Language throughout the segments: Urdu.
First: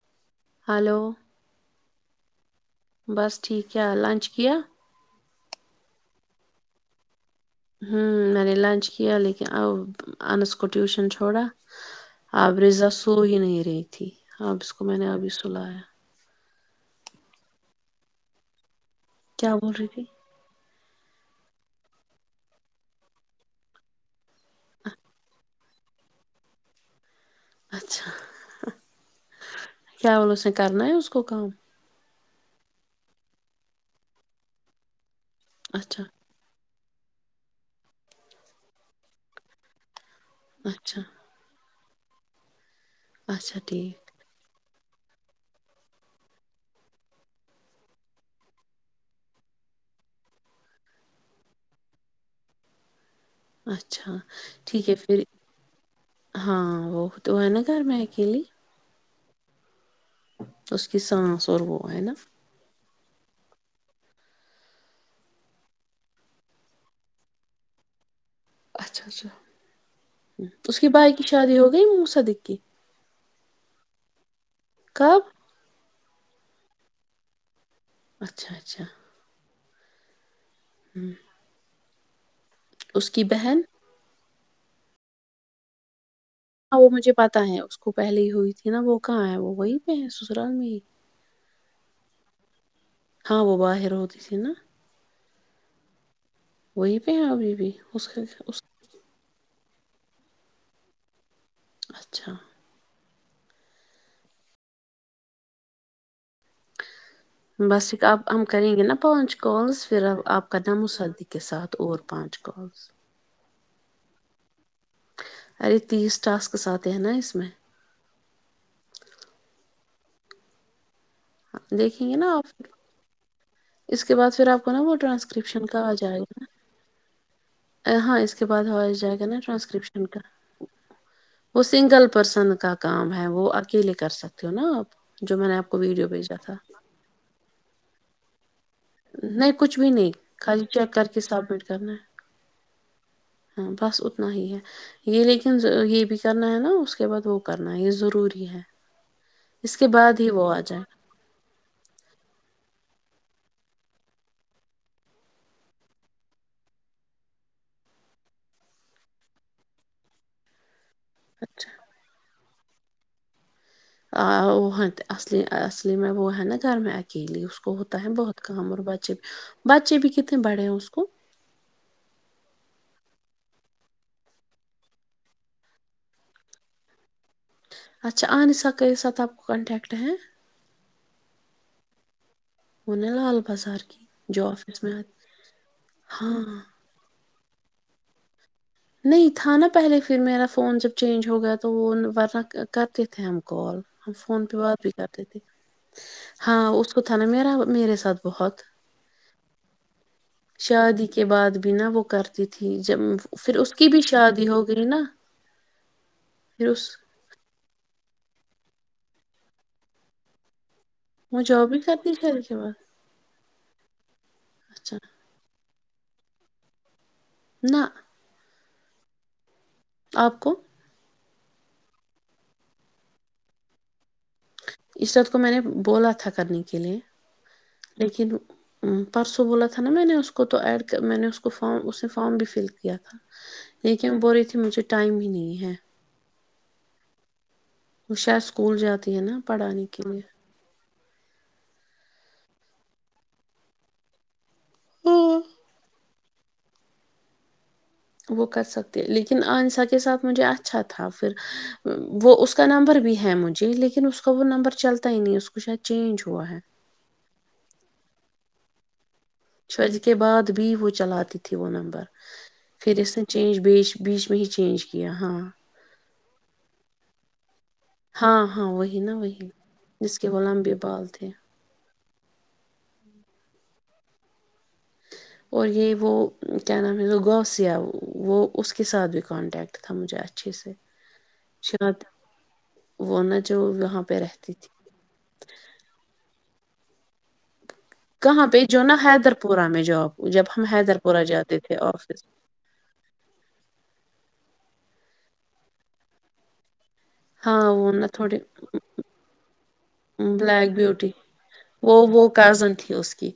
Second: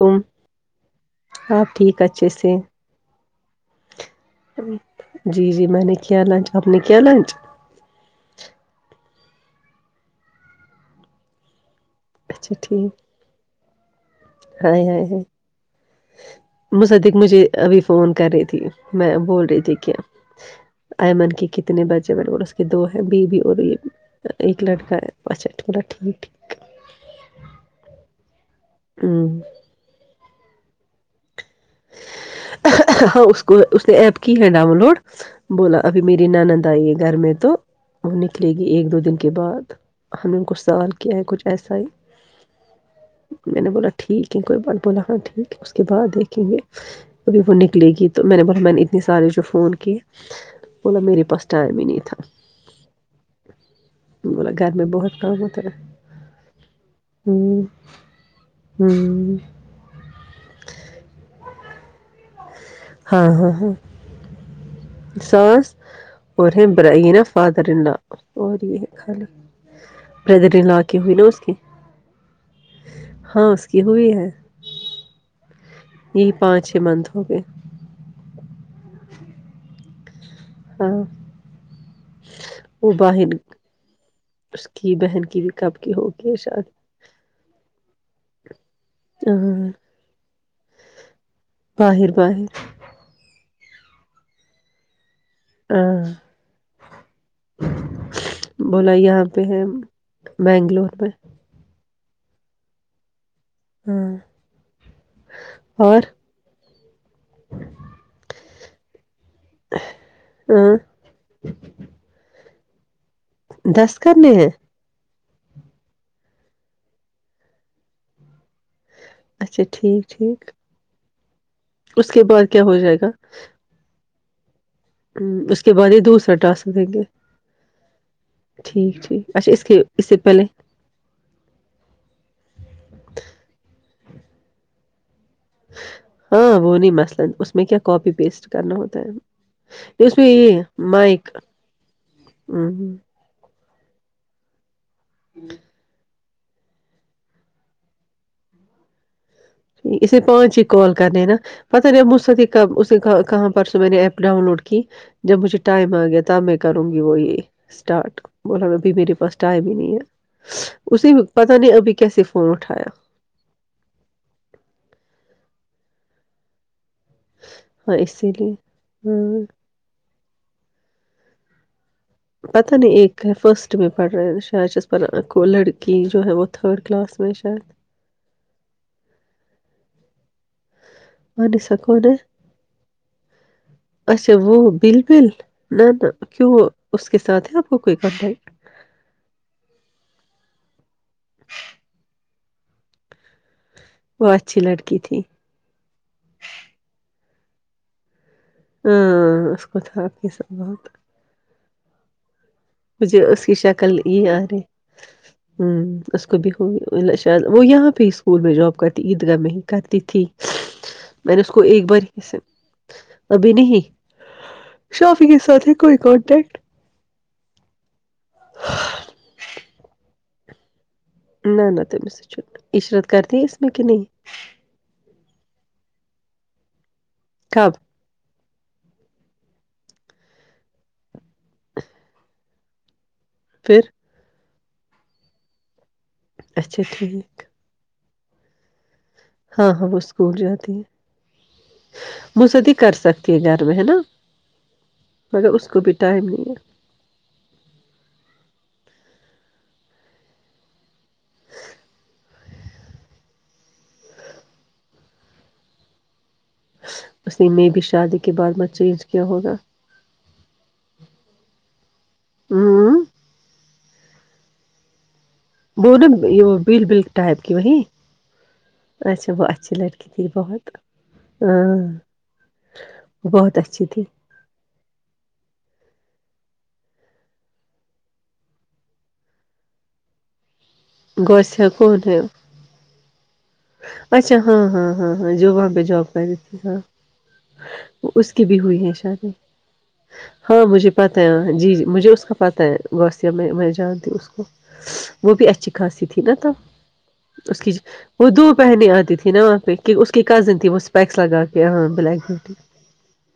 تم ہلو آپ ٹھیک اچھے سے بس ٹھیک ہے لنچ ج کیا جی جی میں نے کیا لنچ آپ نے کیا لنچ ا آ آنس کو ٹیوشن چھوڑا اچھا آبریزا ٹھیک سو ہی نہیں ری تھی اب اس کو ہائے میں ہائے نے ہائے ابھی سلایا مصدق مجھے ابھی فون کر رہی تھی میں بول رہی دیکھییا ایئمن کی کتنے بچے میرے اس کے دو ہیں بیو اور یہ بھی ایک لڑکا ہے ماچھے تھوڑا ٹھنڈ ٹھیک اچھا کیا والولو س کرنا ہے اس کو کام ہاں اس کو اس نے ایپ کی ہے ڈاؤن لوڈ بولا ابھی اچھا میری ننند آئیے گی گھر میں تو وہ نکلے گی ایک دو دن کے بعد ہم نے کچ سوال اچھا کیا ہے کچھ ایسا ہی میں نے بولا ٹھیک ہے کوئی بن بولا ہاں ٹھیک ہے اس کے بعد ایک کیونکہ ابھی وہ نکلے گی تو میں نے بولا میں نے اتنی سارے جو فون کیے بولا میرے پاس ٹائم ہی نہیں تھا اچھا بولا گھر میں ٹھیک ہے پھر بہت کام ہوتا ہے ہاں وہ تو ہے نا ہوں گھر میں اکیلیے [unintelligible] اس کی سانس سوربو ہےا ہاں ہاں ہاں ساس اور برینا فادر اور یہ ہے اچھا خالی اچھا بردر اس لا کی کے بھائی ہوئی نا اس کی شادی ہو گئی موسدق کی ہاں اس کی ہوئی ہے کب یہی پانچ چھ منتھ ہو گئے اچھا اچھا ہاں ہم۔ وہ اس کی باہر بہن اس کی بہن کی بھی کب کی ہوگ ہاں وہ مجھے پتا ہے اس کو پہلے ہی ہوئی تھی نا وہ کہاں ہے وہ ہاں وہی پہ ہے سسرال میں ہی باہر باہر ہاں وہ وااہر رتسی نا ہاں وہی پہ ابھی بھی اس بولا یہاں پہ ہیں بنگلور میں اچھا ہاں اور بس اب ہم کریں گے نا پانچ کالس پھر ا آپ کا ہاں نام مصدیق کے ساتھ اور پانچ کال [unintelligible] دس کرنے ہے ارے تیس ٹاسکس آتے ہیں نا اس میں اچھا ٹھیک ٹھیک دیکھیں اس گے کے نا بعد کیا آپ ہو جائے گا اس کے بعدھر آپ کو نا وہ ہ اس ٹرانسکرپشن کے کا بعد آ یہ جائے دوسرا گا ٹاس دیں گے ہاں اس کے بعد ہو ٹھیک جائے گا ٹھیک نا اچھا اس کے اس ٹرانسکرپشن سے کا پہلے وہ سنگل پرسن کا کام ہے وہ اکیلے کا کر سکتے ہو نا آپ جو میں نے آپ کو ویڈیو بھیجا ہاں تھا وہ نہیں مسئلا اس میں کیا کاپی پیسٹ کرنا ہوتا نہیں کچھ بھی ہے نہیں اس میں یہ خالی چیک کر کے مائک سبمٹ کرنا ہے ہ ہ ہاں بس اتنا ہی ہے یہ لیکن یہک کرنا ہے نا اس کے بعد وہ کرنا ہے یہ ضروری ہے اس کے اسے بعد وہ پانچ آ ہی جائے کال گا۔ کرنی ہیں نا پتا نہیں مسد کا کہاں پر سو میں نے ایپ ڈاؤن لوڈ کی جب مجھے ٹائم آ گیا تب میں کروں گی وہ یہ اسٹارٹ بولا ابھی میرے پاس ٹائم ہی نہیں ہے اسی پتا اچھا نہیں ابھی کیا صف فونٹھایا وہ اصلی اصلی میں وہ ہے نا گھر میں کے لیے اس کو ہاں ہوتا ہے اسی بہت لیے کام اور بچے بھی ہاں بچے بھی کتنے کتنے بڑے ہو اس کو پتہ نہیں ایک ہے فرسٹ میں پڑھ رہے ہیں شاید چس پ لڑکی جو ہے وہ تھرڈ کلاس میں شاید اچھا ا سا کرو سا آپ کو کنٹیکٹ ا [inaudible] بنی سک ن وہ نے لال بازار کی [unintelligible] اچھا جو وہ آفس میں بل آتی، بل نہ نہ ہاں کیوں اس کے س آپ کوئی کے نہیں تھا نا پہلے پھر میرا فون جب چینج ہو گیا تو وہ ورنہ کرتے تھے ہم کال ہم وہ فون پہ اچھی بات بھی لڑکی تھی کرتے تھے ہاں اس کو تھاان میں میرے ساتھ بہت ہاں اسس کوت حقی سبت بنا بکار ت تھی جب [inaudible] شیشا کل یہ آ شادی رہے ہو ہ گئی نا اس کو پھر اس بو شا وہ یہاں پہ اسک اسکول میں جاب کرتی عید گاہ میں ہی کرتی تھی میں نے وہ اس کو جاب ہی ایک بار کرتی سے شادی کے بعد ابھی نہیں اچھا شافی کے ساتھ ہے کوئی کانٹیکٹ نہ آپ کو نہ نہ تمس سے چ عشرت کرتی ہے اس میں کہ نہیں عشرت کو میں نے بولا تھا کرنے کے لئے کب لیکن پرسوں بولا تھا نا میں نے اس کو تو ایڈ میں نے اس کو فم اس نے فارام بھی فل کیا تھا پھر یہ کیا بول مجھے ٹائم ہی نہیں ہے اچھا ٹھیک وہ شاید اسکول جاتا ہاں ہاں وہ اسکول جاتی ہے مصدی کر سکتی ہے گھر میں ہے نا مگر اس کو بھی ٹائم نر وو وو کر سکتے لیکین، آن ساتھ کے ساتھ مجھے اچھا تھا پھر ووکا نمبر بھی ہے مجھے لیکین اسے وو وو نمبر چلتا ہے، وہ اسکو، شا چینج ہوا ہے اس نے میں بھی شادی کے بعد میں چینج کیا ہوگا چھج کے بعد ت بھی وہ چلاتی تھی وہ نمبر ہوں پھررین چینج بی بیچ میں ہی چینج کیا ہاں وہو یہ بل بل ٹائپ کی وہیں ہاں ہاں وہی نا اچھا وہ وہی اچھی لڑکی جس تھی کے وہ بہت لمبے بال تھے ہاں بہت اچھی تھی اوجوکے بھی رابطہ تھا مجھ سے گس کون وہن اچھا ہاں ہاں ہاں ہاں جو وہاں پہ جاب کر دیی تھی ہاں اس کی کہاں بھی پہ جو ہوئی ہے نا شادی حیدر پورہ میں جاب جب ہاں ہم مجھے حیدر پتا پورہ ہے جاتے جی تھے جی مجھے آفس اس کا پتہ ہے گوسیا میں میں جانتی ہوں اس کو وہ بھی اچھی خاص تھی نا تو ہاں وہ وہ تھوڑی دو پہننی آتی تھی نا وہاں پہ کہ اس کی کزن تھی بلیک وہ بیوٹی اسپیکس لگا کے ہاں وہ بلیک وہ بیوٹی کزن تھی اس کی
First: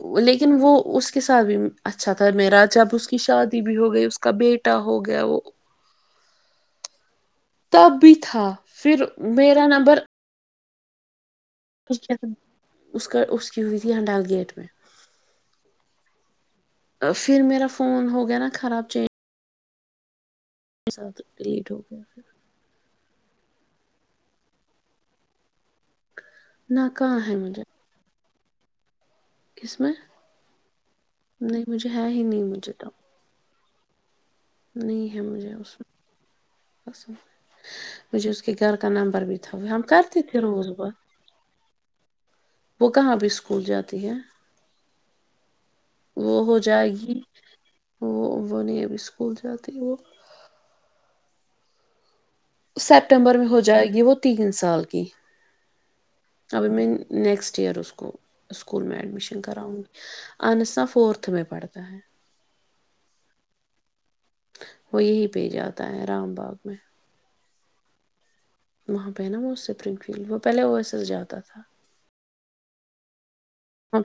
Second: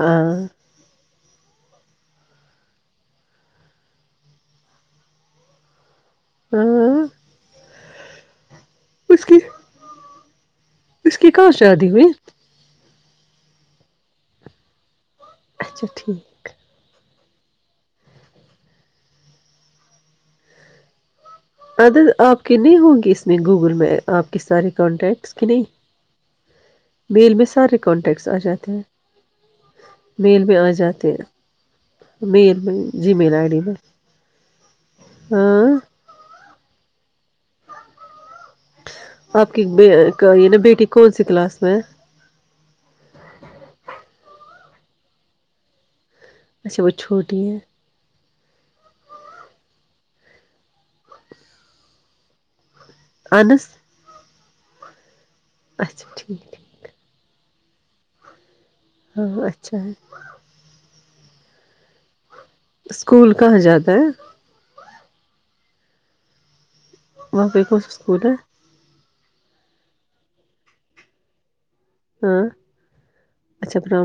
ہاں لیکن وہ اس کے ساتھ بھی اچھا میراج اب اس کی شادی بھی ہو گئی اس کا بیٹا ہو گیا وہ ہاں تب تھاا پھر اس کی میرا نمبر اس کی کہاں شادی ہوئی اس کا اس کی ہوئی تھی یہ ڈال گیٹ میں اچھا ٹھیک پھر میرا فون ہو گیا نا خراب چینج کے ساتھ اد آپ کے نہیں ہوںگی اس میں گوگل میپ آپ کی ساری کانٹیکٹس کی نہیں نہ کہاں میل ہے میں مجھے سارے کانٹیکٹ س آ جاتے ہیں اس میں میل میں آ جاتے ہیں نہیں مجھے ہے ہی نہیں مین مجھے میں تو جی مین آئی ڈی میں نہیں ہے مجھے اس ہاں میں پسند مجھے اس کے گھر کا نمبر بھی آپ تھا کی ہم کرتے تھے یہ نا بیٹی روزبح کون سی کلاس میں ہے وہ کہاں بھی اسکول جاتی ہے وہ ہو اچھا جائے وہ گی چھوٹی ہے وہ بنی اب اسکول جاتے وہ سیپٹمبر میں ہو انس جائے گی وہ تین سے مثال کی اچھا ٹھیک ابھی میں نیکسٹ ٹییروس کو اسکول میں ایڈمشن ہاں کراؤں اچھا گی ہے اہن س فورتھ ہتھ میں پڑتا ہے اسکول کہاں جاتا ہے وہ یہی پہ ج آاتا ہے رام باغ میں بقئی کو س سکول ہے وہاں پہ نا وہ سپرنگ فیلڈ وہ پہلے او ایس ایس جاتا تھا ہاں اچھا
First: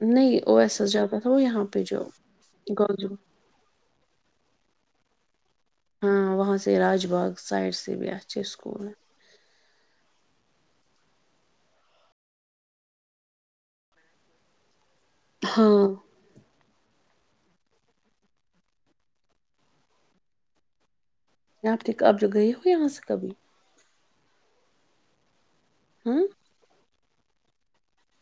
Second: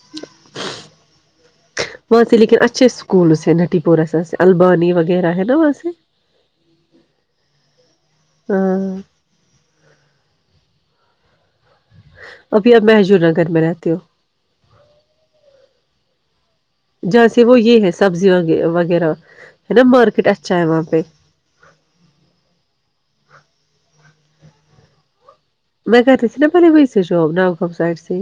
نہیں او ایس ایس جاتا تھا وہ یہاں پہ جو لیکن اچھ گوجو سکولس سے نٹی پورہ البانی وغیرہ ہے نا وہاں سے ہاں وہاں سے راج باغ سائڈ سے بھی اچھے اسکول ہاں ابھی اب محجور نگر میں رہتی ہو ہاں جہاں سے وہ یہ ہے سبزی وغیرہ ہے نا مارکیٹ اچھا ہے وہاں پہ آپ د اب جو گئے ہو یہاں سے کبھی میں ہاں کرتی س نا پلے کو سش جو بناقف سائٹ سے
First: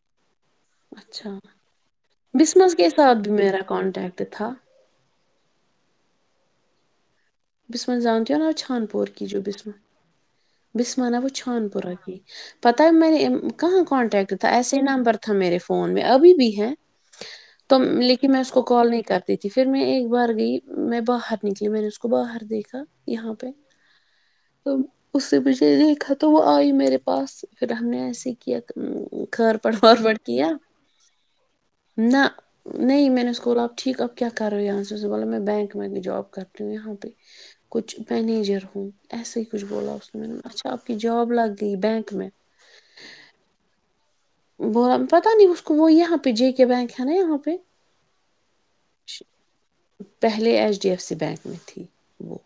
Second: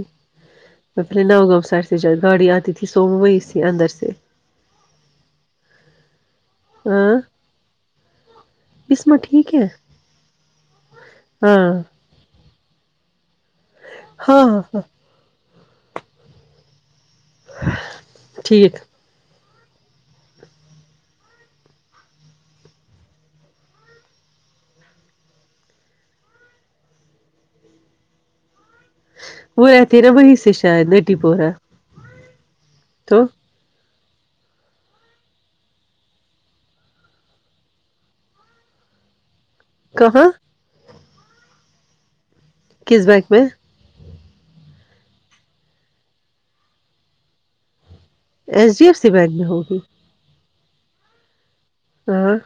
میں پہلے اچھا ناؤ گاؤں سائڈ سے گاڑی آتی بسمس تھی کے سوم ساتھ بھی میرا ہوئیی اندر سے کانٹیکٹ تھا ہاں بسمان جانتی ہو نا چھانپور بسما کی جو ٹھیک ہے بسم بسمان ہے وہ ہاں چھانپورہ کی پتہ ہے میں نے کہاں کانٹیکٹ ہاں تھا ہاں ایسے ہاں نمبر تھا میرے ف فون میں ابھی بھی ہیں تو لیکن میں اس کو ٹھیک کال نہیں کرتا تھی پھر میں ایک بار گئی میں باہر نکلی میرے اس کو باہر دیکھا یہاں پہ تو اس سے مجھے دیکھا تو وہ آئی میرے پاس پھر ہم نے ایسے ہی کیا کھر وہ پڑ رہتی وار نا پڑ وہیں کیا سے شاید نٹی پ رہا نہ نہیں میں نے اس کو آپ ٹھیک آ کیا کر رہو ہو یہاں سےے بولو میں بینک میں جاب کرتی ہوں یہاں کچھ مینیجر ہوں ایسے کچھ بولا اس میں کہاں نے اچھا پ جاب لگ گئی بینک میں کس بینک میں ب پتا نہیں اس کو وہ یہاں پہ جے کے بینک ہے نا یہاں پہ H D F C bank میں ہوگی پہلے H D F C bank میں تھی ہاں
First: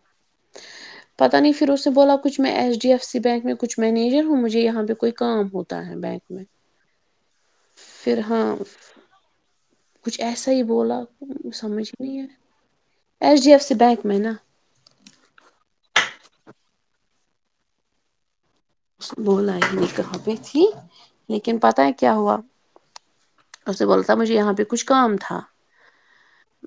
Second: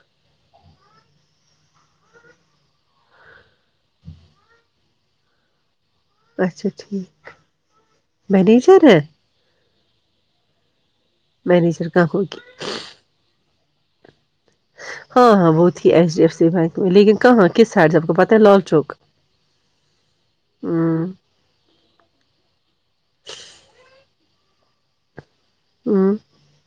پتاہ نہیں پھر اسے بولا کچھ میں H D F C bank میں کچھ مینیجر ہوں مجھے یہاں پہ کوئی کام ہوتا ہے بینک میں اچھا ٹھیک پھر ہاں مینیجر ہے کچھ ایسا ہی بولا مینیجر سمج کہاں نہیں ہے ہوگی ایس ڈی ایف [unintelligible] اس بیک میں نا [unintelligible] ہاں ہاں بہت ہی ایچ ڈی ایف سی بک میں لیکن کہاں کس سائڈ سے آپ کو پتا ہے لال چوک بلا کہاں پہ تھی ہوں لیکن پت ہے [unintelligible] کیا ہوا اسے بول تھا مجھے یہاں پہ کچھ کام تھا ہ [unintelligible]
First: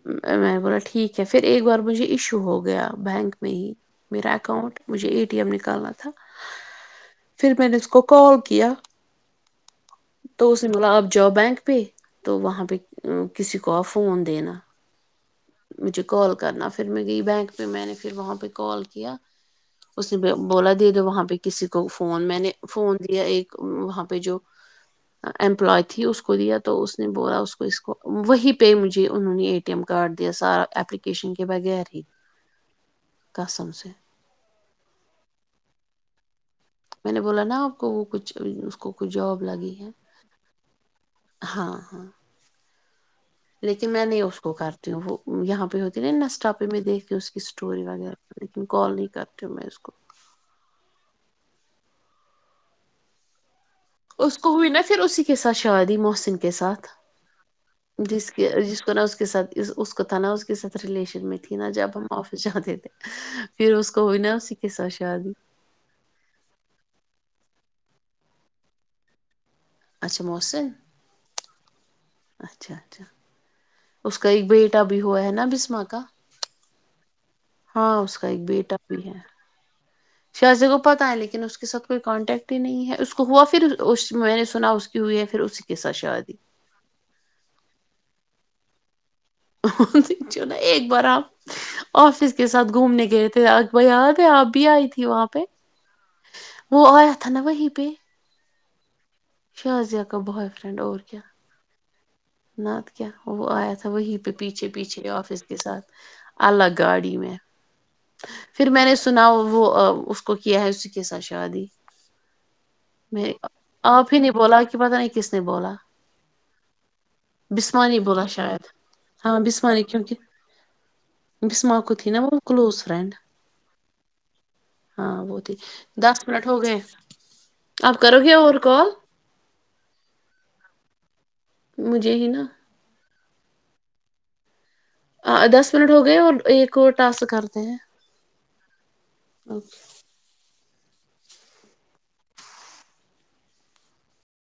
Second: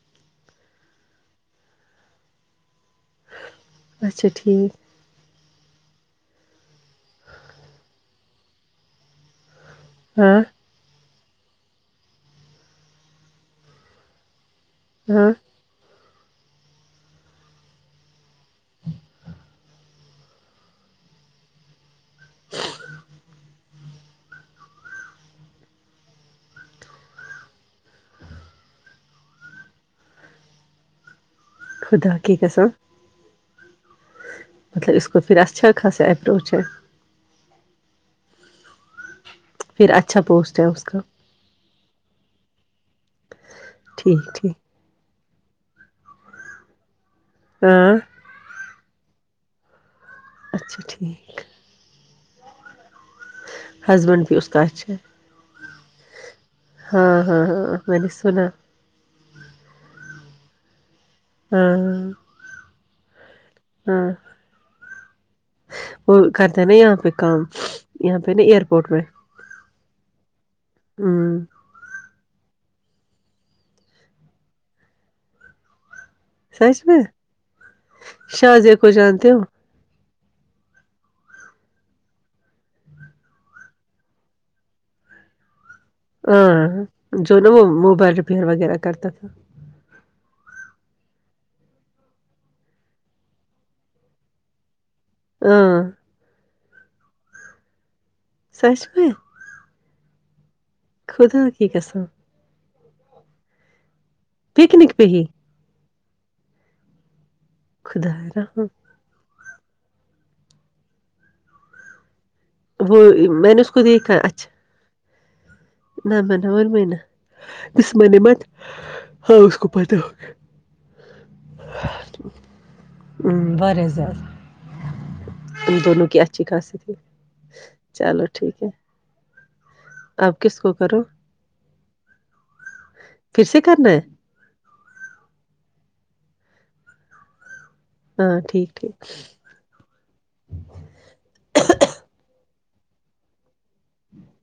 میں نے بولا ٹھیک ہے پھر ایک بار مجھے ایشو ہو گیا بینک میں ہی اچھا میرا ٹھیک اکاؤنٹ مجھے ایٹی م نکالنا تھا [unintelligible] پھر میں نے اس کو کال کیا ہاں تو اس نے مطلب آپ [unintelligible] ج بینک پہ تو وہاں پہ کسی کو فون دینا ہاں مجھے کال کرنا پھر میں گئی بینک پہ میں نے پھر وہاں پہ کال کیا اس نے بولا دے دو وہاں پہ کسی کو فون میں نے فون دیا ایک وہاں پہ جو امپلائی تھی اس کو دیا تو اس نے بولا اس کو اس کو وہ پہ مجھے انہوں نے اے ٹی ایم کارڈ سارا ایپیکیشن خدا کییکسا [unintelligible] قسم سے مطلب اس کو پھر اھ خا سے میں نے بولا نا کو وہ کچھ اس کو کوئی جاب لگی پھر ہے اچھا پوسٹ ہے اس کا ہاں ہاں لیکن میں نہیں ٹھیک اس کو ٹھیک کرتی ہوں وہ یہاں پہ ہوتی نا نشٹہ پہ میں دیک اس کی اسٹوری ہاں وغیرہ لیکن کالن کرتی ہوں میں اس کو [unintelligible] اچھا ٹھیک ہسبینڈ بھی اس کو کا ہوئی نا اچھا ہے پھر اسی کے ساتھ شادی محسن کے ساتھ ہاں ہاں ہاں میں نے جس سنا کے جس کو ن کے سھ اس کا تھا نا اس کے سات ریلیشن میں تھی نا جب ہاں ہم آفس جاتے تھے [unintelligible] ہاں [inaudible] پھر اس کو ہاں ہوئی نا اسی کے ساتھ جد [inaudible] وہ کرتے ہیں نا یہاں پہ کام یہاں پہ نا ایئرپورٹ پہ اچھا موسم اچھا اچھا اس کا ایک بیٹا بھی ہوا ہے نا بسما کا سچ میں ہاں شاہ جے کو جانتے ہو شاہزے کو پتا ہے لیکن اس کے ساتھ کوئی کانٹیکٹ ہی نہیں ہے اس کو ہوا پھر اس میں نے سنا اس کی ہوئی ہے پھر اسی کے ساتھ شادی ہاں جو وہ موبائل پیڑ وغیرہ کرتا تھا ن ایک بار آپ آفس کے ساتھ گھومنے گئے تھے اکب یاد ہے آپ بھی آئی تھی وہاں پہ ہاں وہ آیا تھا نا وہیں پہ سس میں شھا کاہ بحف خدا کی کس نت کیا وہ آیا تھا وہی پیھے پکنک پہ پیھے ہی آفس کے سھ الگگ گاڑی میں خدا رحم پھر میں نے سنا وہ اس کو کیا ہے اسی کے ساتھ شادی وہ میں نے اس کو آپ دیکھا ہی نے اچھا بولا کہ پتہ نہیں لاہور میں بسمانی قسمت بولا نعمت شاید ہاں اس کو بسمانی پتا کیوںکہ بسما کو تھی نا وہ کلوز فرینڈ ہوگا ہاں وہ تھی ان دونوں دس کی منٹ اچھی ہو گئے خاصی تھی اب کرو گے اور کال اپ کس کو کرو مجھے ہی نا پھر سے کرنا ہے دس منٹ ہو گئے اور ایک اور ٹاسک کرتے ہیں ہاں ٹھیک ٹھیک [unintelligible] [unintelligible]